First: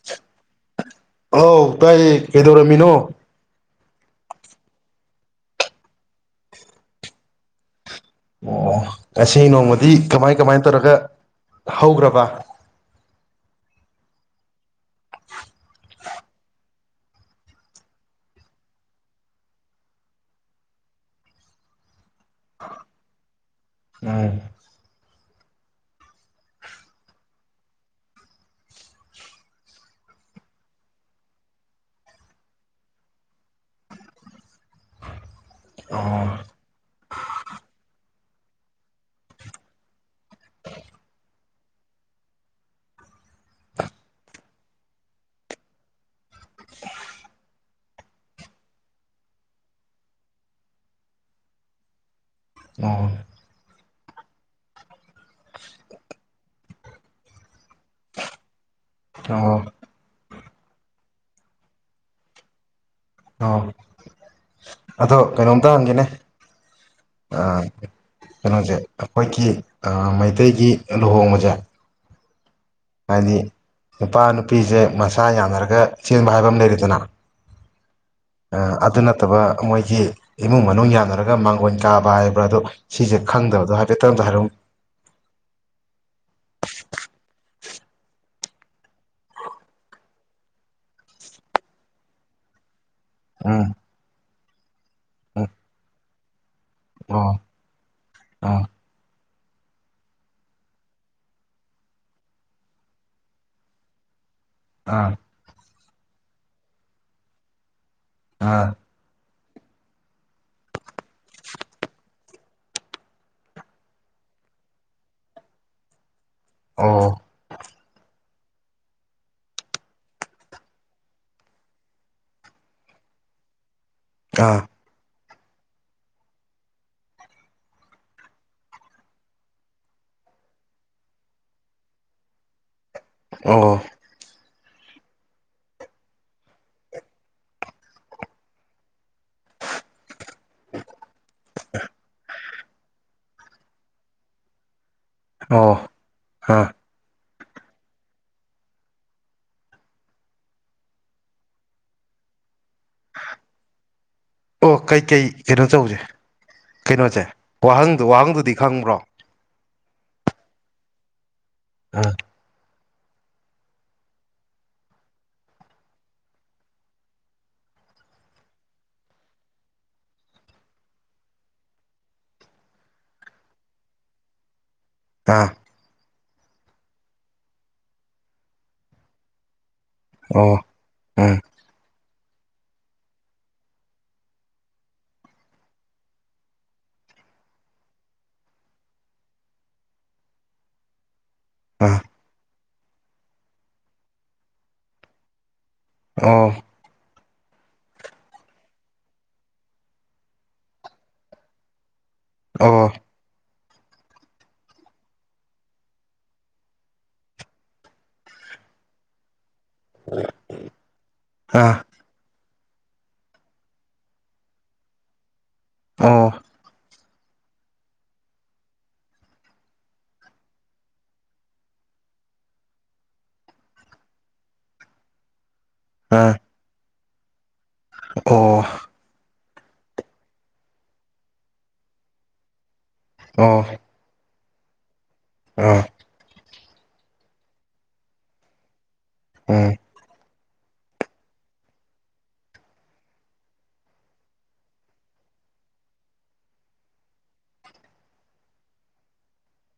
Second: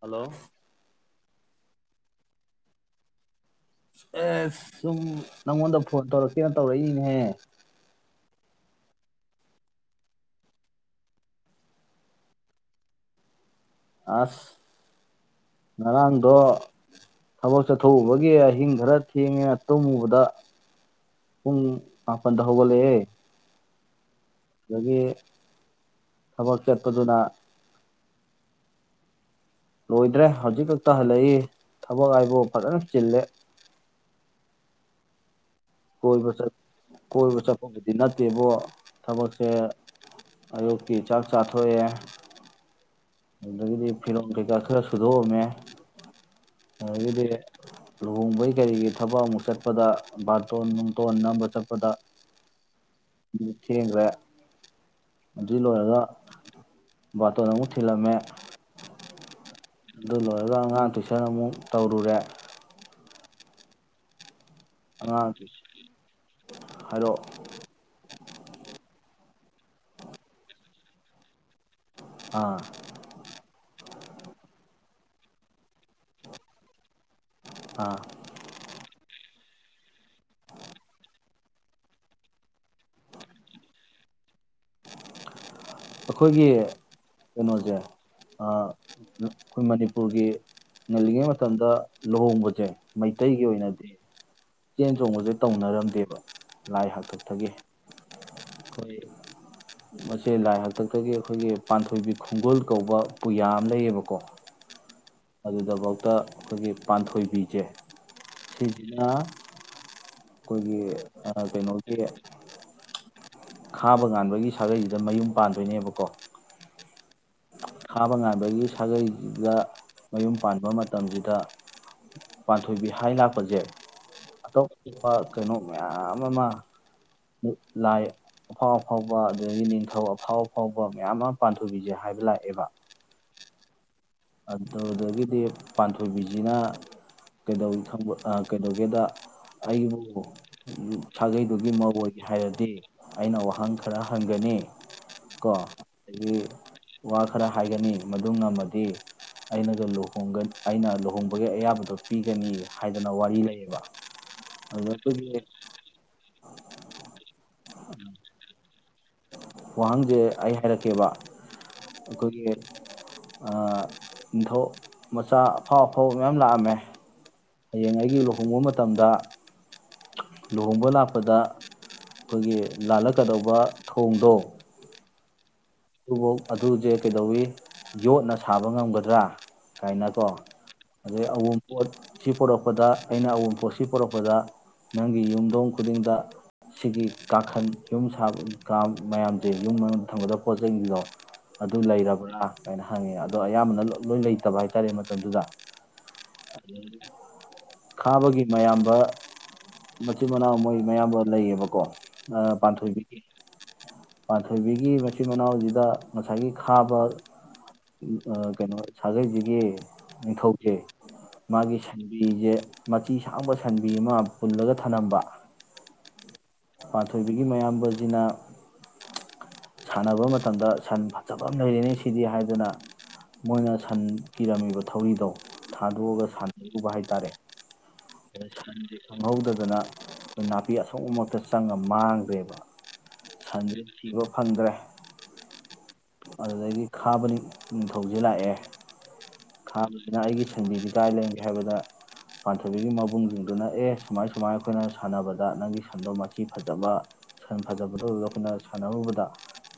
Hello ꯑꯧ ꯇꯥꯏꯌꯦ ꯀꯩꯗꯧꯔꯝꯃꯤꯅꯣ ꯑꯦ ꯁꯨꯝ ꯅꯪꯉꯣꯟꯗ ꯐꯣꯟ ꯇꯧꯔꯛꯀꯦꯅ ꯇꯧꯔꯛꯏꯅꯤꯅꯦꯍꯦ ꯑꯣ ꯉꯁꯤ ꯅꯣꯡꯃꯗꯤ ꯀꯃꯥꯏ ꯀꯃꯥꯏ ꯇꯧꯔꯒ ꯍꯧꯒ꯭ꯔꯕ ꯑꯁ ꯉꯔꯥꯡꯗꯣ ꯊꯕꯛ ꯆꯠꯊꯣꯛꯎꯕꯒꯤ ꯑꯍꯤꯡ ꯈꯔ ꯊꯦꯡꯉꯦꯅ ꯇꯨꯝꯃꯨꯕꯗ ꯄꯨꯡ ꯃꯥꯄꯜꯗ ꯍꯧꯒꯠꯂꯛꯑꯦ ꯎꯝ ꯑꯗꯒꯤ ꯊꯕꯛ ꯆꯠꯄꯗꯨꯅ ꯂꯣꯏꯗ꯭ꯔꯦ ꯍꯧꯖꯤꯛ ꯈꯛꯇ ꯍꯜꯂꯛꯏ ꯊꯕꯛ ꯍꯥꯏꯕꯨ ꯐꯖꯅ ꯆꯤꯜꯂꯦ ꯀꯣꯏꯕ ꯆꯠ ꯀꯣꯏꯕ ꯆꯠꯄꯥꯕꯨꯗꯤ ꯅꯠ ꯅꯠꯇꯦꯕꯨ ꯊꯕꯛꯁꯦ ꯑꯌꯨꯛꯀꯤ ꯆꯥꯛ ꯆꯥꯊꯣꯛꯑꯦ ꯑꯗꯨꯗꯒꯤꯗꯤ ꯐꯤꯔꯣꯝ ꯀꯩꯀꯥ ꯈꯔ ꯁꯨꯗꯣꯛꯑꯝꯃꯦ ꯑꯗꯥꯒꯤꯗꯤ ꯂꯨꯍꯣꯡꯕꯒꯤ ꯀꯔꯤꯒꯤ ꯊꯕꯛ ꯑꯃꯨꯛ ꯆꯠꯄꯗ ꯕꯥꯠ ꯇꯣꯟ ꯅꯨꯡꯇꯣꯟ ꯅꯝꯕ ꯆꯠꯄꯗ ꯑꯣ ꯊꯦꯡꯒ꯭ꯌꯦ ꯑꯥꯗꯨ ꯂꫭꯏꯔꯒꯥ ꯕꯥꯇꫭꯟ ꯑꯃꯨꯛ ꯊꯤꯜꯂꯝꯃꯦ ꯑꯣ ꯑꯗꯨ ꯂꯣꯏꯔꯒ ꯑꯉꯥꯡ ꯇꯨꯏꯁꯟ ꯑꯃꯨꯛ ꯇꯧꯔꯨꯔꯦ ꯑꫭ [inaudible] ꯑꯗꯣ ꯑꯉꯥꯡ ꯀꯩꯅꯣꯝꯇ ꯍꯪꯒꯦꯅꯦ ꯍꯥꯏꯔꯛꯑꯣ ꯑ ꯀꯩꯅꯣꯖꯦ ꯑꯈꯣꯏꯒꯤ ꯑ ꯃꯩꯇꯩꯒꯤ ꯂꯨꯍꯣꯡꯕꯖꯦ ꯑꯥ ꯍꯥꯏꯗꯤ ꯅꯨꯄꯥ ꯅꯨꯄꯤꯁꯦ ꯃꯁꯥ ꯌꯥꯅꯔꯒ ꯆꯦꯟꯕ ꯍꯥꯏꯕ ꯑꯃ ꯂꯩꯔꯦꯗꯅ ꯑꯥ ꯑ ꯑꯗꯨ ꯅꯠꯇꯕ ꯃꯣꯏꯒꯤ ꯏꯃꯨꯡ ꯃꯅꯨꯡ ꯌꯥꯅꯔꯒ ꯃꯥꯡꯒꯣꯟ ꯀꯥꯕ ꯍꯥꯏꯕ꯭ꯔꯥ ꯑꯗꯣ ꯁꯤꯁꯦ ꯈꯪꯗꯕꯗꯣ ꯍꯥꯏꯐꯦꯠꯇ ꯑꯝꯇ ꯍꯥꯏꯔꯛꯎ ꯑꯩꯈꯣꯏꯒꯤ ꯀꯩꯅꯣꯖꯦ ꯑ ꯑꯈꯣꯏ ꯃꯅꯤꯄꯨꯔꯒꯤ ꯉꯜꯂꯤꯉꯩ ꯃꯇꯝꯗ ꯂꯨꯍꯣꯡꯕꯁꯦ ꯃꯩꯇꯩꯒꯤ ꯎꯝ ꯑꯣꯏꯅꯗꯤ ꯆꯦꯟ ꯆꯣꯡꯕꯁꯦ ꯎꯝ ꯇꯧꯅꯔꯝꯗꯦꯕ ꯂꯥꯏ ꯑꯣ ꯍꯥꯛꯇꯣꯛꯇꯒꯤ ꯑꯣ ꯑꯩꯈꯣꯏ ꯃꯁꯤꯁ ꯂꯥꯏ ꯍꯛ ꯍꯥꯛꯇꯛꯇꯒꯤ ꯑꯩꯈꯣꯏꯒꯤ ꯄꯥꯟꯊꯣꯏꯕꯤ ꯈꯨꯡꯒꯨꯜ ꯀꯧꯕ ꯄꯨꯌꯥ ꯑꯃ ꯂꯩꯌꯦꯕꯀꯣ ꯑꯥ ꯑꯗꯨꯗꯐꯥꯎ ꯇ ꯑꯩꯈꯣꯏꯒꯤ ꯄꯥꯟꯊꯣꯏꯕꯤꯁꯦ ꯑꯥ ꯁꯤꯒꯤꯅ ꯑꯩꯈꯣꯏꯒꯤ ꯀꯩꯅꯣꯒꯤ ꯈꯥꯕ ꯉꯥꯟꯕꯒꯤ ꯁꯥꯒꯩꯗꯨꯗ ꯃꯌꯨꯝ ꯄꯥꯟꯗꯣꯏꯅꯦꯕꯀꯣ ꯑꯣ ꯊꯥꯕ ꯉꯥꯟꯕꯒꯤ ꯁꯥꯒꯩꯁꯤꯗ ꯃꯌꯨꯝ ꯄꯥꯟꯕ ꯃꯇꯝꯁꯤꯗ ꯄꯥꯟꯊꯣꯏꯕꯤ ꯍꯥꯏ ꯂꯥꯛꯄꯁꯦ ꯑꯥ ꯑꯗꯣ ꯀꯩꯅꯣ ꯃꯌꯥꯝ ꯑꯃ ꯂꯥꯏ ꯑꯐꯥꯎ ꯑꯐꯥꯎꯕ ꯑꯗꯨꯗꯒꯤ ꯅꯤꯡꯊꯧ ꯑꯐꯥꯎ ꯑꯐꯥꯎꯕ ꯃꯌꯥꯝ ꯑꯃ ꯄꯥꯟꯊꯣꯏꯕꯤꯁꯦ ꯍꯥꯏꯕ ꯂꯥꯛ [inaudible] ꯑꯣ ꯑꯗꯨꯗꯒꯤꯗꯤ ꯄꯥꯟꯊꯣꯏꯕꯤꯁꯤꯅ ꯀꯩꯗꯧ ꯀꯩꯗꯧꯒꯦꯗ ꯑꯩꯕꯨ ꯁꯥꯒꯩꯗꯨꯒꯤ ꯃꯔꯨ ꯑꯣꯏꯒꯦ ꯍꯥꯏꯔꯗꯤ ꯗꯤ ꯑꯩꯅ ꯋꯥꯍꯪ ꯈꯔ ꯍꯪꯒꯅꯤ ꯀꯣ ꯑꯣ ꯑꯩ ꯑꯥ ꯋꯥ ꯈꯔ ꯍꯥꯏꯒꯅꯤ ꯃꯗꯨ ꯉꯝꯃꯗꯤ ꯑꯩꯅꯒ ꯂꯨ ꯑꯩꯅ ꯂꯨꯍꯣꯡꯕꯒꯤ ꯑꯌꯥꯕꯗꯣ ꯄꯤꯒꯅꯤ ꯍꯥꯏꯗꯅ ꯋꯥꯔꯤ ꯂꯩꯌꯦꯕ ꯑꯣ ꯑꯗꯨꯗ ꯀꯩꯀꯩ ꯑꯩꯈꯣꯏꯒꯤ ꯀꯩꯅꯣ ꯇꯧꯁꯦ ꯀꯩꯅꯣꯁꯦ ꯋꯥꯍꯪꯗꯨ ꯋꯥꯍꯪꯗꯨꯗꯤ ꯈꯪꯕ꯭ꯔꯣ ꯋꯥꯍꯪꯁꯦ ꯑꯩ ꯍꯥꯏꯔꯛꯀꯦꯕ ꯑꯥ ꯀꯔꯤ ꯅꯤꯡꯊꯧ ꯃꯆꯥ ꯑꯐꯥꯎ ꯑꯐꯥꯎ ꯃꯌꯥꯝ ꯂꯥꯛꯑꯝꯃꯦ ꯍꯌꯦꯡ ꯑꯩꯒꯤ ꯂꯨꯍꯣꯡꯕ ꯃꯇꯝꯗ ꯂꯨꯍꯣꯡꯕ ꯂꯥꯛꯄꯗ ꯑꯩꯈꯣꯏꯒꯤ ꯂꯥꯜꯂꯛꯀꯗꯧꯕ ꯊꯣꯡꯗꯣ ꯑ ꯑꯗꯨꯐꯧ ꯑꯗꯨꯁꯦ ꯀꯩꯗꯧꯋꯤ ꯌꯣꯠꯅ ꯁꯥꯕ ꯉꯝꯒꯗ꯭ꯔꯥ ꯀꯥꯏꯅꯀꯣ ꯑꯣ ꯑꯗꯩ ꯎꯝ ꯑꯋꯄꯣꯠ ꯁꯤ ꯄꯣꯔꯛꯄꯗ ꯑꯩꯅ ꯑꯎꯡ ꯄꯣꯠꯁꯤ ꯄꯣꯔꯛꯄꯗ ꯅꯪꯒꯤ ꯌꯨꯝꯊꯣꯡ ꯈꯨꯗꯤꯡꯗ ꯁꯤꯒꯤ ꯀ ꯀꯥꯡꯈꯟ ꯌꯨꯝ ꯁꯥꯕ ꯀ ꯃꯌꯥꯝꯁꯦ ꯌꯨꯝ ꯃꯅꯨꯡꯗ ꯊꯝꯕꯗ ꯍꯧꯖꯂꯣ ꯑꯗꯨ ꯑꯥ ꯂꯩꯔꯕ꯭ꯔꯥ ꯑꯗꯨꯃꯥꯏꯅ ꯍꯪꯉꯦ ꯑꯗꯣ ꯑꯌꯥꯝꯕꯅ ꯂꯣꯏ ꯂꯩꯇꯕ ꯍꯥꯏꯇꯥꯔꯦ ꯃꯇꯝꯗꯨꯗ ꯑꯣ [inaudible] ꯈꯥꯕꯒꯤ ꯃꯌꯥꯝꯕ ꯃꯆꯤꯟ ꯃꯅꯥꯎ ꯃꯣꯏ ꯃꯌꯥꯝꯕ ꯂꯩꯌꯦꯕꯀꯣ ꯑꯣ ꯄꯥꯟꯊꯣꯏꯕꯤꯦ ꯄꯊꯣꯏꯕꯤꯒꯤ ꯃꯆꯤꯟ ꯃꯅꯥꯎꯁꯤꯗ ꯉꯁꯥꯏꯒꯤ ꯈꯥꯕ ꯀꯩꯅꯣ ꯁꯥꯒꯩꯁꯤꯒꯤ ꯅꯤꯡꯊꯧꯁꯦ ꯑꯥ ꯃꯥꯒꯤ ꯁꯟꯕꯤꯁꯦ ꯃꯆꯤ ꯁꯥꯡꯕ ꯁꯟꯕꯤ ꯑꯃ ꯄꯨꯜꯂꯒ ꯊꯅꯝꯕ ꯑꯣꯥ ꯄꯥꯟꯊꯣꯏꯕꯤꯒꯤ ꯃꯌꯥꯝꯕꯁꯤꯅ ꯁꯥꯟꯅꯕ ꯃꯇꯝꯗ ꯁꯟ ꯐꯖꯕ ꯑꯃ ꯂꯩꯔ‌ꯦꯅ‌ꯦ ꯁꯤꯗꯤ ꯍꯥꯏꯗꯨꯅ ꯃꯣꯏꯅ ꯁꯟ ꯀꯤꯔꯝꯃꯤꯕ ꯊꯧꯔꯤꯗꯣ ꯊꯥꯗꯣꯛꯑꯒ ꯑꯥ ꯁꯥꯟꯅꯔꯨꯕ ꯍꯥꯏꯇꯥ ꯇꯥꯔꯦ ꯑꯣ ꯈꯪꯍꯩꯗ ꯑꯗꯨꯅ ꯑꯩꯈ‌ꯣꯏ ꯅꯥꯄꯤ ꯑꯁꯣꯡꯕ ꯃꯔꯛꯇ ꯆꯪꯉꯒ ꯃꯥꯡꯈꯔꯦꯕ ꯁꯟꯗꯔꯤꯞ ꯁꯤꯕ ꯐꯪꯗ꯭ꯔꯦ ꯑ ꯑꯗꯨꯗꯒꯤ ꯈꯥꯕ ꯅꯤꯡꯊꯧꯁꯦ ꯂꯥꯛꯑꯦ ꯎꯝ ꯈꯥꯕꯁꯤꯅ ꯑꯩꯒꯤ ꯁꯟꯗꯤ ꯀꯥꯏ ꯂꯩꯒ‌ꯦ ꯍꯥꯏꯕꯗ ꯄꯥꯟꯊꯣꯏꯕꯤꯒꯤ ꯃꯕꯨꯡꯁꯤꯡꯗꯨꯅ ꯑꯦ ꯁꯨꯃꯥꯏ ꯁꯨꯃꯥꯏꯅ ꯑꯩꯈꯣꯏꯅ ꯁꯥꯟꯅꯕꯗ ꯅꯪꯒꯤ ꯁꯟꯗꯣ ꯃꯆꯤ ꯐꯖꯕ ꯁꯟ ꯐꯖꯕꯗꯣ ꯑꯗꯨꯗ ꯑꯩꯈꯣꯏꯅ ꯁꯥꯟꯅꯔꯨꯕꯗ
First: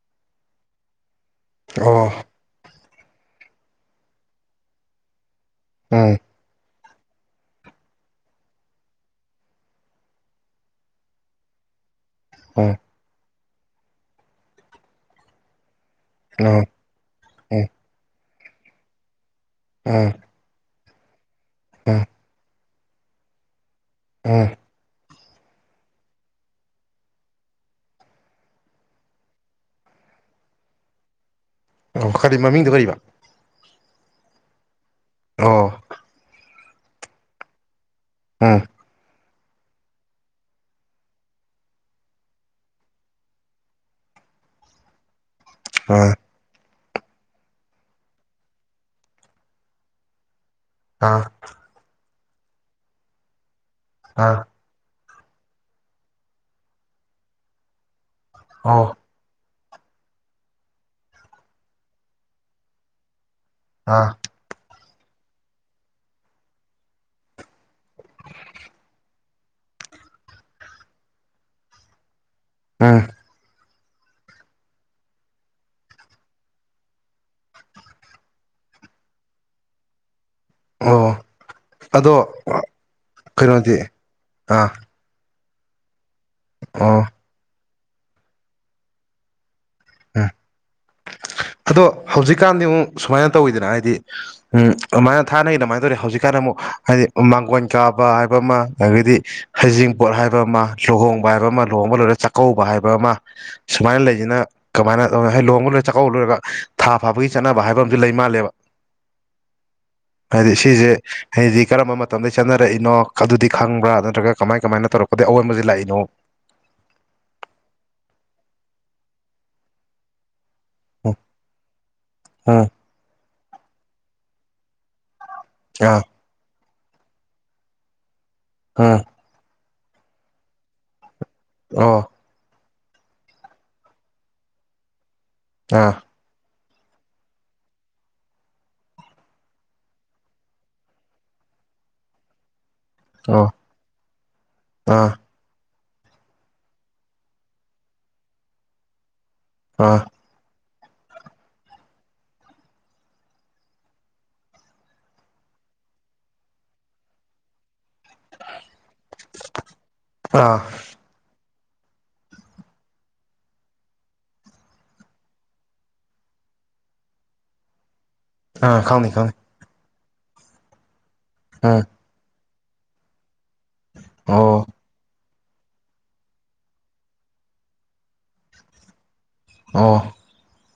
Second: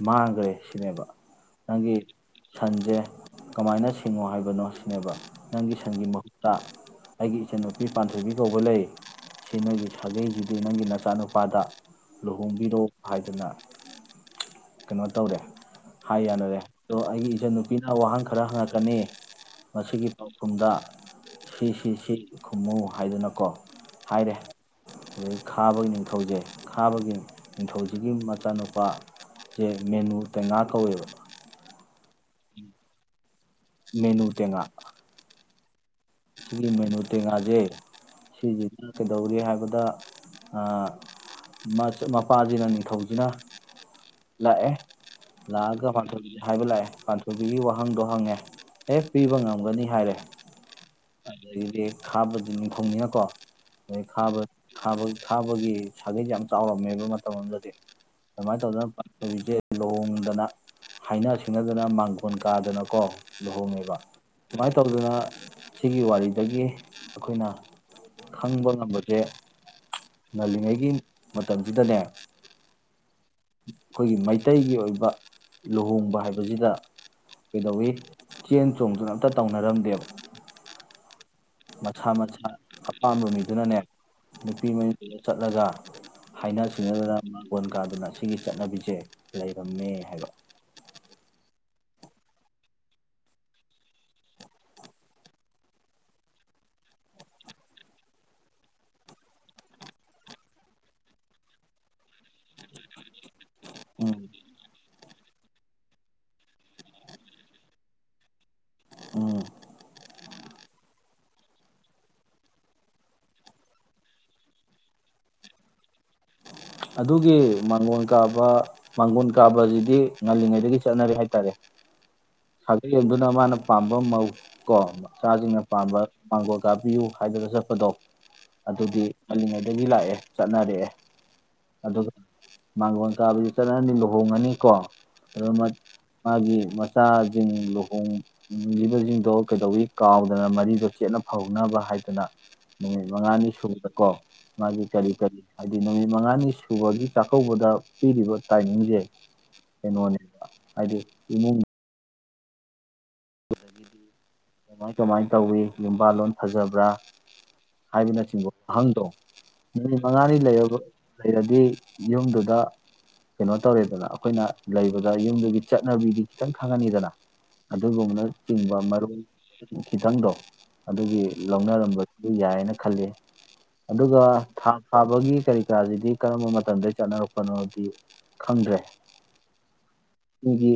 ꯃꯥꯡꯈ꯭ꯔꯦ ꯁꯤꯅꯦꯕ ꯅꯪꯒꯤ ꯑꯣ ꯁꯟꯁꯦ ꯀꯃꯥꯏꯅ ꯁꯤꯡꯉꯣ ꯍꯥꯏꯕꯅꯣ ꯁꯤꯅꯦꯕ ꯅꯪꯒꯤ ꯎꯝ ꯁꯟꯒꯤ ꯎꯝ ꯃꯍꯨꯠꯇ ꯑꯩꯒꯤ ꯏꯆꯟꯅꯨꯄꯤ ꯄꯥꯟꯊꯣꯏꯕꯤ ꯀꯧꯕ ꯂꯩ ꯁꯤ ꯅꯣꯏꯒꯤ ꯁꯥꯒꯩꯒꯤꯗꯤ ꯅꯪꯒꯤ ꯅꯆꯥꯅꯨꯄꯥꯗ ꯎꯝ ꯂꯨꯍꯣꯡꯕꯤꯔꯣ ꯍꯥꯏꯗꯅ ꯀꯩꯅꯣ ꯇꯧꯔꯦ ꯍꯥꯏ ꯌꯥꯅꯔꯦ ꯑꯗ‌ꯣ ꯑꯩꯒꯤ ꯎꯝ ꯏꯆꯟꯅꯨꯄꯤꯅ ꯋꯥꯍꯪ ꯈꯔ ꯈꯔ ꯍꯪꯉꯛꯀꯅꯤ ꯃꯁꯤꯒꯤ ꯎꯝ ꯄꯥꯎꯈꯨꯝꯗ ꯁꯤ ꯁꯤ ꯎꯝ ꯁꯤ ꯈꯨꯝꯃꯨ ꯍꯥꯏꯗꯨꯅꯀꯣ ꯍꯥꯏꯔꯦ ꯎꯝ ꯑꯗꯒꯤ ꯈꯥꯕꯒꯤ ꯅꯤꯡꯊꯧꯁꯦ ꯈꯥꯕꯒꯤ ꯅꯤꯡꯊꯧꯁꯤꯒꯤ ꯃꯆꯥꯅꯨꯄꯥ ꯁꯦ ꯃꯦꯅꯨꯇ‌ꯦꯉꯥ ꯀꯧꯋꯦꯕ ꯑꯣ ꯈꯔꯗꯤ ꯃꯃꯤꯡꯗꯨꯣ ꯀꯔꯤꯕ ꯃ‌ꯦꯅꯨꯇ‌ꯦꯉꯥ ꯑꯣ ꯁꯤꯒꯤ ꯃ‌ꯦꯅꯨꯇꯦꯉꯥ ꯖꯦ ꯎꯝ ꯁꯤꯖꯤꯅ ꯀꯩꯗꯧꯋꯤ ꯇꯧꯒꯦ ꯍꯥꯏꯕꯗ ꯃꯄꯥꯁꯤꯅ ꯅꯤꯡꯊꯧꯁꯤꯅ ꯂꯥꯛꯑꯦ ꯂꯥꯛꯑꯒ ꯑꯥ ꯄꯥꯟꯊꯁꯦ ꯍꯥꯏꯕ ꯂꯥꯛꯑꯦ ꯄꯥꯟꯊꯨꯕꯤꯒꯤ ꯋꯥꯍꯪꯗꯣ ꯍꯪꯉꯦ ꯑꯦ ꯄꯤꯕ ꯉꯝꯒꯅꯤ ꯍꯥꯏꯔꯦ ꯑꯥ ꯑꯗꯨꯗꯤ ꯈꯥꯕꯗꯨ ꯅꯤꯡꯈꯨꯝꯅꯤꯉꯀꯣ ꯈ ꯑꯥ ꯈꯕꯩ ꯊꯥꯕꯒꯤ ꯁꯥꯒꯩꯁ ꯌꯥꯝ ꯆꯥꯎꯔꯝꯃꯦꯕ ꯃꯇꯝ ꯑꯃꯗꯗꯤ ꯃꯥ ꯑꯗꯨꯅ ꯑꯣ ꯄꯦ ꯂꯣꯡꯗꯅ ꯍꯥꯏꯅ ꯁꯤꯡꯅꯗꯅ ꯃꯥꯡꯒꯣꯣꯟ ꯀꯥꯗꯅꯀꯣ ꯧ ꯃꯕ ꯑꯥ ꯇꯨꯃ ꯎ ꯇꯔꯗꯨꯅ ꯁꯤꯒꯤ ꯋꯥꯔꯤꯗꯒꯤ ꯑꯩꯈꯣꯏꯅ ꯈꯪꯕ ꯉꯝꯕꯁꯦ ꯉꯜꯂꯤꯉꯩꯒꯤ ꯃꯇꯝꯁꯤꯗꯅꯦ ꯑꯝ ꯑꯩꯈꯣꯏꯒꯤ ꯃꯩꯇꯩꯒꯤ ꯑꯣꯏꯕ ꯂꯨꯍꯣꯡꯕ ꯍꯥꯏꯕꯁꯤꯗ ꯀꯩꯗꯧꯋꯤ ꯆꯦꯟ ꯆꯣꯡꯗꯨꯅ ꯑꯝꯇ ꯇꯧꯅꯔꯝꯗꯦꯕ ꯑꯣꯥ ꯃꯁꯥ ꯃꯁꯥ ꯑꯄꯥꯝꯕ ꯃꯤꯗꯨꯅꯅꯦ ꯀꯩꯅꯣꯗꯤ ꯑꯥ ꯅꯨꯄꯤ ꯃꯩꯗꯨ ꯆꯠꯂꯒ ꯍꯥꯏꯅ ꯑꯣ ꯁꯨꯅꯗꯨꯅ ꯃꯣꯟ ꯀꯥꯗꯨꯅ ꯁꯤꯒꯤ ꯆꯠꯅꯕꯤꯁꯦ ꯂꯩ ꯀꯝꯃꯦ ꯎꯝ ꯍꯥꯏꯕ ꯑꯗꯣ ꯍꯧꯖꯤꯛꯀꯥꯟꯗꯤ ꯑꯃꯨꯛ ꯁꯨꯃꯥꯏꯅ ꯇꯧꯋꯤꯗꯅ ꯍꯥꯏꯗꯤ ꯎꯝ ꯑꯗꯨꯃꯥꯏꯅ ꯊꯥꯅꯒꯤ ꯑꯗꯨꯃꯥꯏꯅ ꯇꯧꯋꯤ ꯍꯧꯖꯤꯛꯀꯥꯟꯗ ꯑꯃꯨꯛ ꯍꯥꯏꯗꯤ ꯃꯥꯡꯒꯣꯏꯣꯟ ꯀꯥꯕ ꯍꯥꯏꯕ ꯑꯃ ꯑꯗꯒꯤꯩꯗꯤ ꯍꯩꯖꯤꯡꯄꯣꯠ ꯍꯥꯏꯕ ꯑꯃ ꯂꯨꯍꯣꯡꯕ ꯍꯥꯏꯕ ꯑꯃ ꯂꯨꯍꯣꯡꯕ ꯂꯣꯏꯔ ꯆꯥꯛꯀꯧꯕ ꯍꯥꯏꯕ ꯑꯃ ꯁꯨꯃꯥꯏꯅ ꯎꯝ ꯂꯩꯁꯤꯅ ꯅ ꯂꯍꯒ ꯂꯣꯏꯔ ꯆꯥꯛꯀꯧ ꯂꯣꯏꯔꯒ ꯊꯥ ꯐꯥꯕꯒꯤ ꯆꯠꯅꯕ ꯍꯥꯏꯕ ꯑꯃꯁꯝꯨ ꯂꯩ ꯃꯥꯜꯂꯦꯕ ꯎꯝ ꯍꯥꯏꯗꯤ ꯁꯤꯁꯦ ꯍꯥꯏꯗꯤ ꯀꯔꯝꯕ ꯃꯇꯝꯗ ꯆꯠꯅꯔꯛꯏꯅꯣ ꯑꯗꯨꯗꯤ ꯈꯪꯕ꯭ꯔꯥ ꯅꯠꯇ꯭ꯔꯒ ꯀꯃꯥꯏ ꯀꯃꯥꯏꯅ ꯇꯧꯔꯛꯄꯗꯒꯤ ꯑꯑꯣꯟꯕꯁꯦ ꯂꯥꯛꯏꯅꯣ ꯑꯗꯨꯒꯤ ꯃꯥꯡꯒꯣꯟ ꯀꯥꯕ ꯃꯥꯡꯒꯣꯟ ꯀꯥꯕꯁꯤꯗꯤ ꯉꯜꯂꯤꯉꯩ ꯆ ꯎꯝ ꯎꯝ ꯍꯥꯏꯔꯦ ꯁꯥꯒꯅ ꯄꯥꯝꯕ ꯃ ꯀꯣꯝꯕ ꯆꯥꯖꯉ ꯄꯥꯝꯕ ꯑꯥ ꯄꯥꯡꯣ ꯆꯥꯕꯤꯌꯨ ꯍꯥꯏꯗꯅ ꯆꯠꯄꯗꯣ ꯎꯝ ꯑꯗꯨꯗꯤ ꯑꯜꯂꯤꯉꯩ ꯗꯒꯤ ꯂꯥꯛꯑꯦ ꯆꯠꯅꯔꯛꯑꯦ ꯑꯗꯨ ꯑꯣ ꯃꯥꯡꯒꯣꯟ ꯀꯥꯕꯗꯨ ꯆꯠꯅꯔꯅꯤ ꯂꯨꯍꯣꯡꯉꯅꯤꯀꯣ ꯑ ꯃ ꯑꯥ ꯃꯥꯦ ꯃꯆꯥꯁꯤꯡ ꯂꯨꯍꯣꯡꯂꯤꯕꯁꯤꯡꯗꯣ ꯀꯩꯗꯧꯋꯤ ꯀꯥꯎꯗꯅ ꯃꯔꯤꯗꯣ ꯆꯦꯠꯅ ꯐꯥꯎꯅꯕ ꯍꯥꯏꯗꯅ ꯅꯨꯃꯤꯠ ꯑꯣ ꯃꯉꯥꯅꯤ ꯁꯨꯕꯀꯣ ꯃꯥꯒꯤ ꯑꯥ ꯑꯥ ꯀꯔꯤ ꯀꯔꯤ ꯑꯗꯨꯗꯤ ꯅꯨꯃꯤꯠ ꯃꯉꯥꯅꯤ ꯁꯨꯕꯔꯒꯤ ꯆꯥꯛꯀꯧꯕꯗ ꯄꯤꯔꯤꯕ ꯇꯥꯏꯃꯤꯡꯁꯦ ꯑꯥ ꯀꯩꯅꯣꯅꯤ ꯍꯥꯏꯗꯗꯤ ꯏꯃ ꯀꯃꯥꯏ ꯀꯃꯥꯏꯅ ꯇꯧꯋꯤ ꯌꯨꯝꯕꯥ ꯂꯣꯟ ꯐꯖꯕ꯭ꯔꯥ ꯍꯥꯏꯕꯅꯆꯤꯡꯕ ꯋꯥꯍꯪꯗꯣ ꯅꯨꯃꯤ ꯃꯉꯥꯅꯤ ꯑꯥ ꯂꯩꯔꯕ ꯂꯩꯔꯗꯤ ꯌꯨꯝꯗꯨꯗ ꯀꯩꯅꯣ ꯇꯧꯔꯦꯗꯅ ꯑꯩꯈꯣꯏꯅ ꯂꯩꯕꯗ ꯌꯨꯝꯗꯨꯒꯤ ꯆꯠꯅꯕꯤꯗꯤ ꯈꯤꯇꯪ ꯈꯪꯍꯟꯅꯤꯗꯅ ꯑꯗꯨꯒꯨꯝꯕꯅ ꯆꯕꯥ ꯑꯥ ꯃꯔ ꯈꯪꯅꯤ ꯈꯪꯅꯤ ꯈꯤꯇꯪꯗꯣ ꯑꯗꯨꯗꯒꯤ ꯎꯝ ꯂꯧꯅꯔꯝꯕꯕꯁꯤꯗ ꯌꯥꯏꯅ ꯈꯜꯂꯤ ꯑꯗꯨꯒ ꯑꯣ ꯊꯥꯛ ꯁꯥꯕꯒꯤ ꯀꯔꯤ ꯀꯔꯥꯁꯤꯗꯤ ꯀꯔꯝꯕ ꯃꯇꯝꯗꯒꯤꯩ ꯆꯠꯅꯔꯛꯄꯅꯣꯗꯤ ꯈꯪꯗ꯭ꯔꯦ ꯑ ꯑꯩꯒꯤ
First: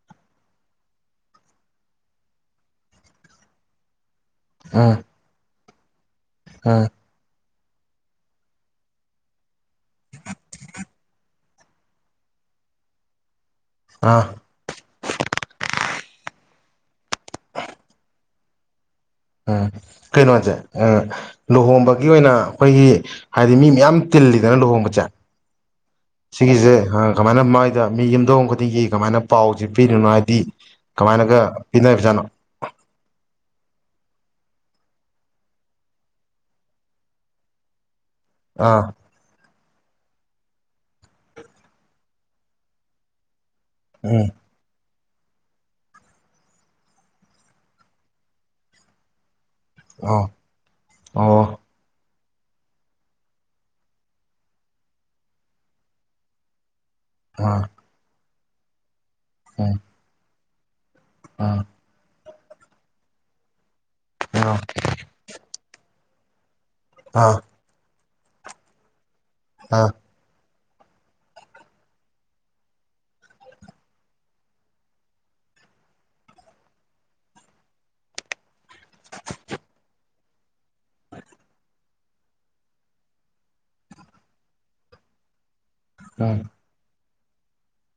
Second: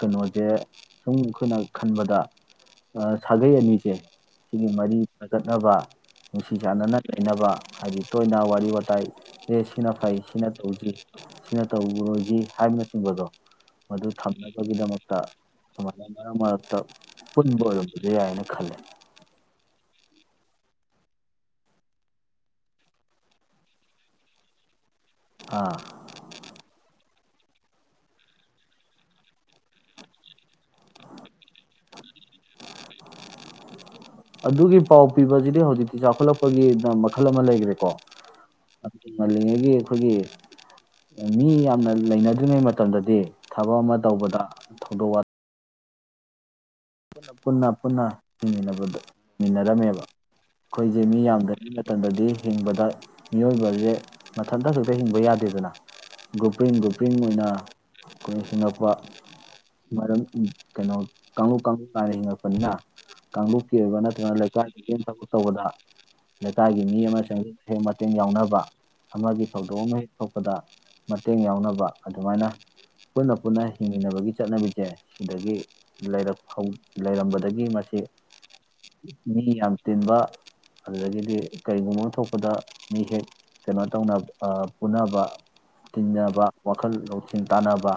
ꯀꯩꯅꯣꯁꯦ ꯁꯨꯝ ꯑꯩꯈꯣꯏꯅ ꯈꯟꯕꯗ ꯁꯥꯒꯩ ꯑꯅꯤꯁꯦ ꯁꯤꯒꯤ ꯃꯔꯤ ꯎꯝ ꯐꯒꯠꯅꯕ ꯅꯨꯡꯁꯤ ꯎꯝ ꯆꯥꯟꯅꯅ ꯆꯩꯅꯕ ꯍꯥꯏꯗꯤ ꯇꯣꯏꯅ ꯋꯥꯔꯤ ꯋꯥꯇꯥꯏ ꯁꯤꯅ ꯐꯩ ꯁꯤꯅ ꯇꯧꯁꯤ꯭ꯔꯤ ꯁꯤꯅ ꯇꯧꯔꯣꯏꯁꯤ ꯍꯥꯏꯕꯅꯆꯤꯡꯕꯗꯣ ꯃꯗꯨ ꯑꯥ ꯊꯝꯅꯕꯒꯤꯗꯃꯛꯇ ꯃꯠꯇꯣ ꯐꯨꯠꯕꯣꯜꯗꯤ ꯌꯥꯏꯅ ꯈꯜꯦ ꯎꯝ ꯀꯩꯅꯣꯁꯦ ꯂꯨꯍꯣꯡꯕꯒꯤ ꯑꯣꯏꯅ ꯑꯩꯈꯣꯏꯒꯤ ꯍꯥꯏꯗꯤ ꯃꯤ ꯃꯌꯥꯝ ꯇꯤꯜꯂꯤꯗꯅ ꯂꯨꯍꯣꯡꯕꯁꯦ ꯑꯥ ꯁꯤꯒꯤꯁꯦ ꯑ ꯀꯃꯥꯏꯅ ꯃꯥꯏꯗ ꯃꯤ ꯌꯨꯝꯊꯣꯡ ꯈꯨꯗꯤꯡꯒꯤ ꯀꯃꯥꯏꯅ ꯄꯥꯎꯁꯤ ꯄꯤꯔꯤꯅꯣ ꯍꯥꯏꯗꯤ ꯀꯃꯥꯏꯅꯒ ꯄꯤꯅꯔꯤꯕꯖꯥꯠꯅꯣ ꯑꯗꯨꯒꯤ ꯄꯥꯎ ꯄꯤꯕꯁꯤꯗꯤ ꯍꯧꯖꯤꯛꯇꯤ ꯆꯥꯎꯈꯠꯂꯛꯄꯒꯤ ꯃꯈꯜ ꯑꯃ ꯂꯩꯈ꯭ꯔꯦꯀꯣ ꯑꯥ ꯑꯜꯂꯤꯉꯒꯤ ꯑꯩꯈꯣꯏꯒꯤ ꯃꯤ ꯌꯥꯝꯅ ꯂꯩꯅꯗ꯭ꯔꯤꯉꯩ ꯃꯇꯝꯗꯗꯤ ꯊꯕꯛ ꯑꯃ ꯎꯝ ꯇꯧꯕꯗ ꯊꯧꯗꯣꯋꯥꯠ ꯄꯨ ꯄꯨꯟꯅ ꯄꯨꯟꯅ ꯆꯤꯡꯃꯤꯟꯅꯕꯗꯨ ꯃꯤꯟꯅꯔꯝꯃꯦꯕ ꯑꯣ ꯑꯩꯈꯣꯏꯁꯦ ꯃꯤ ꯑꯣ ꯌꯥꯝꯗ꯭ꯉꯩ ꯃꯇꯝꯗꯗꯤ ꯍꯤꯡꯕꯗ ꯃꯤꯑꯣꯏꯕꯁꯦ ꯃꯊꯟꯇ ꯈꯛꯇ ꯍꯤꯡꯕ ꯌꯥꯗꯦꯗꯅ ꯒ꯭ꯔꯨꯞꯔꯤꯟ ꯒ꯭ꯔꯨꯞ ꯄꯔꯤꯡ ꯑꯣꯏꯅ ꯑꯥ ꯈꯣꯏ ꯏꯄꯥꯎꯄ ꯎꯝ ꯃꯔꯝ ꯏ ꯀꯩꯅꯣ ꯀꯥꯡꯂꯨꯞ ꯎꯝ ꯀꯥꯡꯂꯨꯞ ꯑ ꯃꯥꯄꯟꯅ ꯀꯥꯡꯂꯨꯞ ꯑꯣꯏꯕ ꯅꯠꯇ꯭ꯔꯒꯅ ꯑꯥ ꯂꯩꯀꯥꯏ [inaudible] ꯊꯕꯥꯛ ꯇꯧꯕꯗ꯫ ꯂꯩꯀꯥꯏꯒꯤ ꯃꯤ ꯑꯃ [inaudible] ꯑꯥ ꯁꯦꯡꯕ ꯃꯇꯦꯡ ꯌꯥꯎꯅꯕ ꯑꯃꯒꯤ ꯊꯧꯗꯣꯛ ꯑꯥ ꯑꯃ ꯍꯦꯛ ꯊꯣꯛꯄꯗ ꯃꯇꯦꯡ ꯌꯥꯎꯅꯕ ꯑꯗꯨꯃꯥꯏꯅ ꯄꯨꯟꯅ ꯄꯨꯟꯅ ꯍꯤꯡꯃꯤꯟꯅꯕꯒꯤ ꯆꯠꯅꯕꯤꯁꯦ ꯁꯤꯗꯒꯤ ꯂꯩꯔꯛ ꯂꯩꯔꯝꯕꯗꯒꯤ ꯃꯁꯤ ꯃꯤ ꯌꯥꯝ ꯇꯤꯟꯕ ꯑꯗꯨꯗꯒꯤꯗꯤ ꯀꯔꯤꯒꯨꯝꯕ ꯑꯃ ꯊꯣꯛꯄꯗ ꯃꯤ ꯍꯦꯛ ꯀꯩꯅꯣ ꯇꯧ ꯄꯨꯅꯕ ꯎꯝ ꯇꯤꯅꯕ ꯋꯥꯈꯜ ꯂꯧꯊ ꯆꯤꯟ ꯇꯥꯟꯅꯕ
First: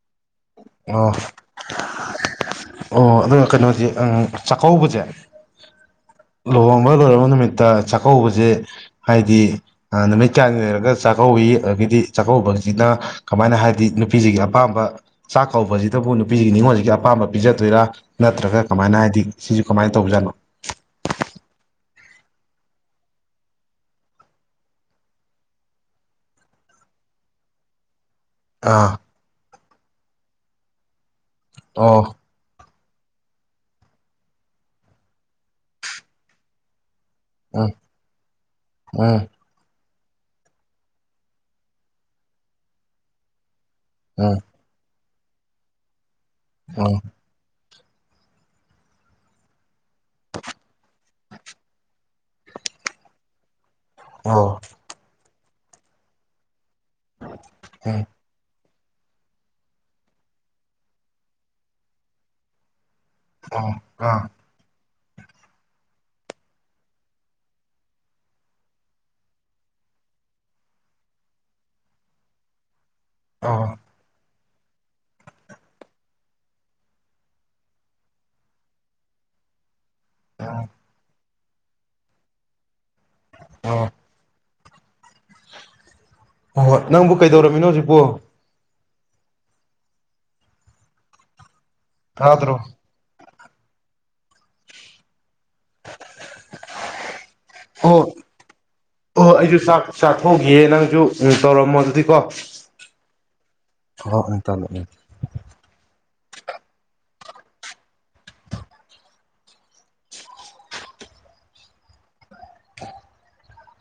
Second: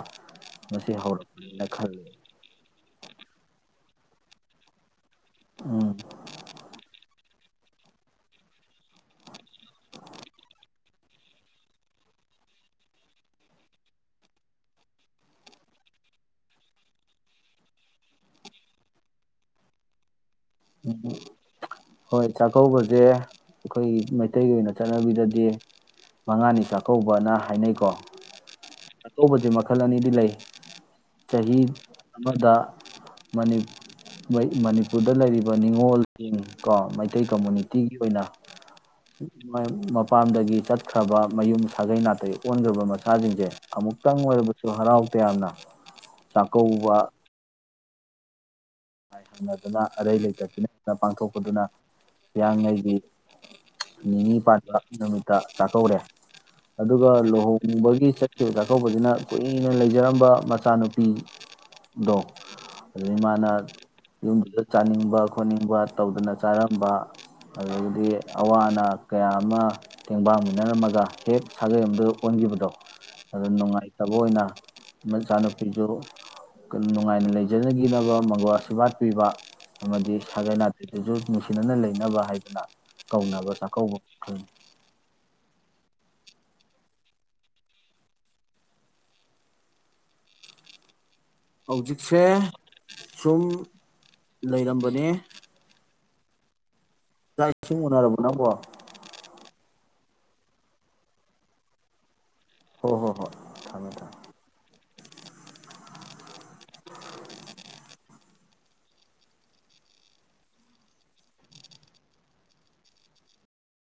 ꯃꯁꯤ ꯑꯣ ꯍꯧꯔꯛꯄꯅꯤꯅ ꯈꯜꯂꯤ ꯑꯣ ꯑꯗꯨꯒ ꯀꯩꯅꯣꯁꯦ ꯆꯥꯛꯀꯧꯕꯁꯦ ꯎꯝ ꯂꯍꯣꯡꯕ ꯂꯔ ꯆꯥꯛꯀꯧꯕꯁꯦ ꯍꯥꯏꯗꯤ ꯅꯨꯃꯤꯠ ꯀꯌꯥꯅꯤ ꯂꯩꯔꯒ ꯆꯥꯛꯀꯧꯋꯤ ꯑꯗꯒꯤꯗꯤ ꯆꯥꯛꯀꯧꯕꯁꯤꯅ ꯀꯃꯥꯏꯅ ꯍꯥꯏꯗꯤ ꯅꯨꯄꯤꯁꯤꯒꯤ ꯑꯄꯥꯝꯕ ꯆꯥꯛ ꯀꯧꯕꯁꯤꯗꯕꯨ ꯅꯨꯄꯤꯁꯤꯒꯤ ꯅꯤꯉꯣꯜꯁꯤꯒꯤ ꯑꯄꯥꯝꯕ ꯄꯤꯖꯗꯣꯏꯔꯥ ꯅꯠꯇ꯭ꯔꯒ ꯀꯃꯥꯏꯅ ꯍꯥꯏꯗꯤ ꯁꯤꯁꯨ ꯀꯃꯥꯏꯅ ꯇꯧꯕꯖꯥꯠꯅꯣ ꯍꯣꯏ ꯆꯥꯛꯀꯧꯕꯁꯦ ꯑꯩꯈꯣꯏꯒꯤ ꯃꯩꯇꯩꯒꯤ ꯑꯣꯏꯅ ꯆꯠꯅꯕꯤꯗꯗꯤ ꯃꯉꯥꯅꯤ ꯆꯥꯛꯀꯧꯕꯅ ꯍꯥꯏꯅꯩꯀꯣ ꯑꯥ ꯑꯇꯧꯕꯗꯤ ꯃꯈꯜ ꯑꯅꯤꯗꯤ ꯂꯩ ꯆꯍꯤ ꯑꯣ ꯑꯃꯗ ꯃꯅꯤꯄꯨꯔꯗ ꯂꯩꯔꯤꯕ ꯅꯤꯡꯅꯤꯉꯣꯜꯁꯤꯡ ꯀꯣ ꯃꯇꯩ ꯎꯝ ꯀꯝꯃꯨꯅꯤꯇꯤꯒꯤ ꯑꯣꯏꯅ ꯎꯝ ꯐꯥꯝꯗꯒꯤ ꯆꯠꯈ꯭ꯔꯕ ꯃꯌꯨꯝ ꯁꯥꯒꯩ ꯅꯥꯇꯩꯒꯤ ꯑꯣꯟꯈ꯭ꯔꯕ ꯃꯆꯥꯁꯤꯡꯁꯦ ꯑꯃꯨꯛꯇꯪ ꯎꯝ ꯑꯣꯏꯔꯁꯨ ꯍꯔꯥꯎ ꯄꯌꯥꯅ ꯆꯥꯛ ꯀꯧꯕꯥ ꯎꯝ [unintelligible] ꯐꯖꯅ ꯑꯔꯩ ꯂꯩꯇꯁꯤ ꯅꯠꯇꯅ ꯄꯥꯡꯊꯣꯛꯄꯗꯨꯅ ꯍꯤꯌꯥꯥꯡꯉꯩꯒꯤ ꯅꯤꯅꯤ ꯄꯥꯟ ꯑꯣ ꯅꯨꯃꯤꯠ ꯇ ꯆꯥꯛꯀꯧꯔꯦ ꯑꯗꯨꯒ ꯎꯝ ꯂꯨꯍꯣꯡꯕꯒꯤ ꯆꯠꯈꯤꯕꯗ ꯑꯊꯧꯕꯁꯤꯅ ꯀꯨꯏꯅ ꯂꯩꯖꯔꯝꯕ ꯃꯆꯥꯅꯨꯄꯤꯗꯣ ꯑꯗꯩꯩ ꯃꯥꯟꯅ ꯑꯣ ꯑꯥ [unintelligible] ꯆꯥꯅꯤꯡꯕ ꯈꯣꯠꯅꯤꯡꯕ ꯇꯧꯗꯅ ꯆꯥꯔꯝꯕ ꯑꯗꯨꯗꯒꯤꯗꯤ ꯑꯋꯥ ꯑꯅꯥ ꯀꯌꯥ ꯑꯃ ꯇꯦꯡꯕꯥꯡꯃꯤꯟꯅꯔꯝꯃꯒ ꯍꯦꯛ ꯁꯥꯒꯩ ꯑꯃꯗ ꯑꯣꯟꯈꯤꯕꯗꯣ ꯑꯗꯨ ꯑꯣ ꯎꯝ ꯅꯨꯡꯉꯥꯏꯇꯕ ꯑꯣꯏꯅ ꯅꯆꯥꯅꯨꯄꯤꯁꯨ ꯅꯨꯡꯉꯥꯏꯅ ꯂꯩꯖꯅꯈꯤꯅꯕ ꯃꯒ ꯁꯕꯥꯠ ꯄꯤꯕ ꯑꯃꯗꯤ ꯁꯥꯒꯩ ꯅꯥꯇꯗꯨꯁꯨ ꯅꯨꯡꯁꯤꯅꯅ ꯂꯩꯅꯕ ꯍꯥꯏꯗꯅ ꯀꯧꯅꯕ ꯆꯥꯛꯀꯧꯕ ꯃꯈꯜ ꯍ ꯍꯣꯏ ꯅꯪꯕꯨ ꯀꯩꯗꯧꯔꯝꯃꯤꯅꯣ ꯍꯧꯖꯤꯛꯄꯨ ꯍꯧꯖꯤꯛꯁꯦ ꯇꯥꯗ꯭ꯔꯣ ꯁꯨꯝ ꯂꯩꯔꯝꯕꯅꯦ ꯑꯣ ꯍꯣꯠꯅꯔꯕꯣ ꯅꯥꯪꯕꯣ ꯆꯥꯛꯊꯣꯛꯈꯤꯌꯦ ꯅꯪꯁꯨ ꯎ ꯇꯧꯔꯝꯃꯣ ꯑꯗꯨꯗꯤꯀꯣ ꯍꯣꯏ ꯍꯣ ꯍꯣꯏ ꯊꯝꯃꯦ ꯊꯝꯃꯦ [unintelligible]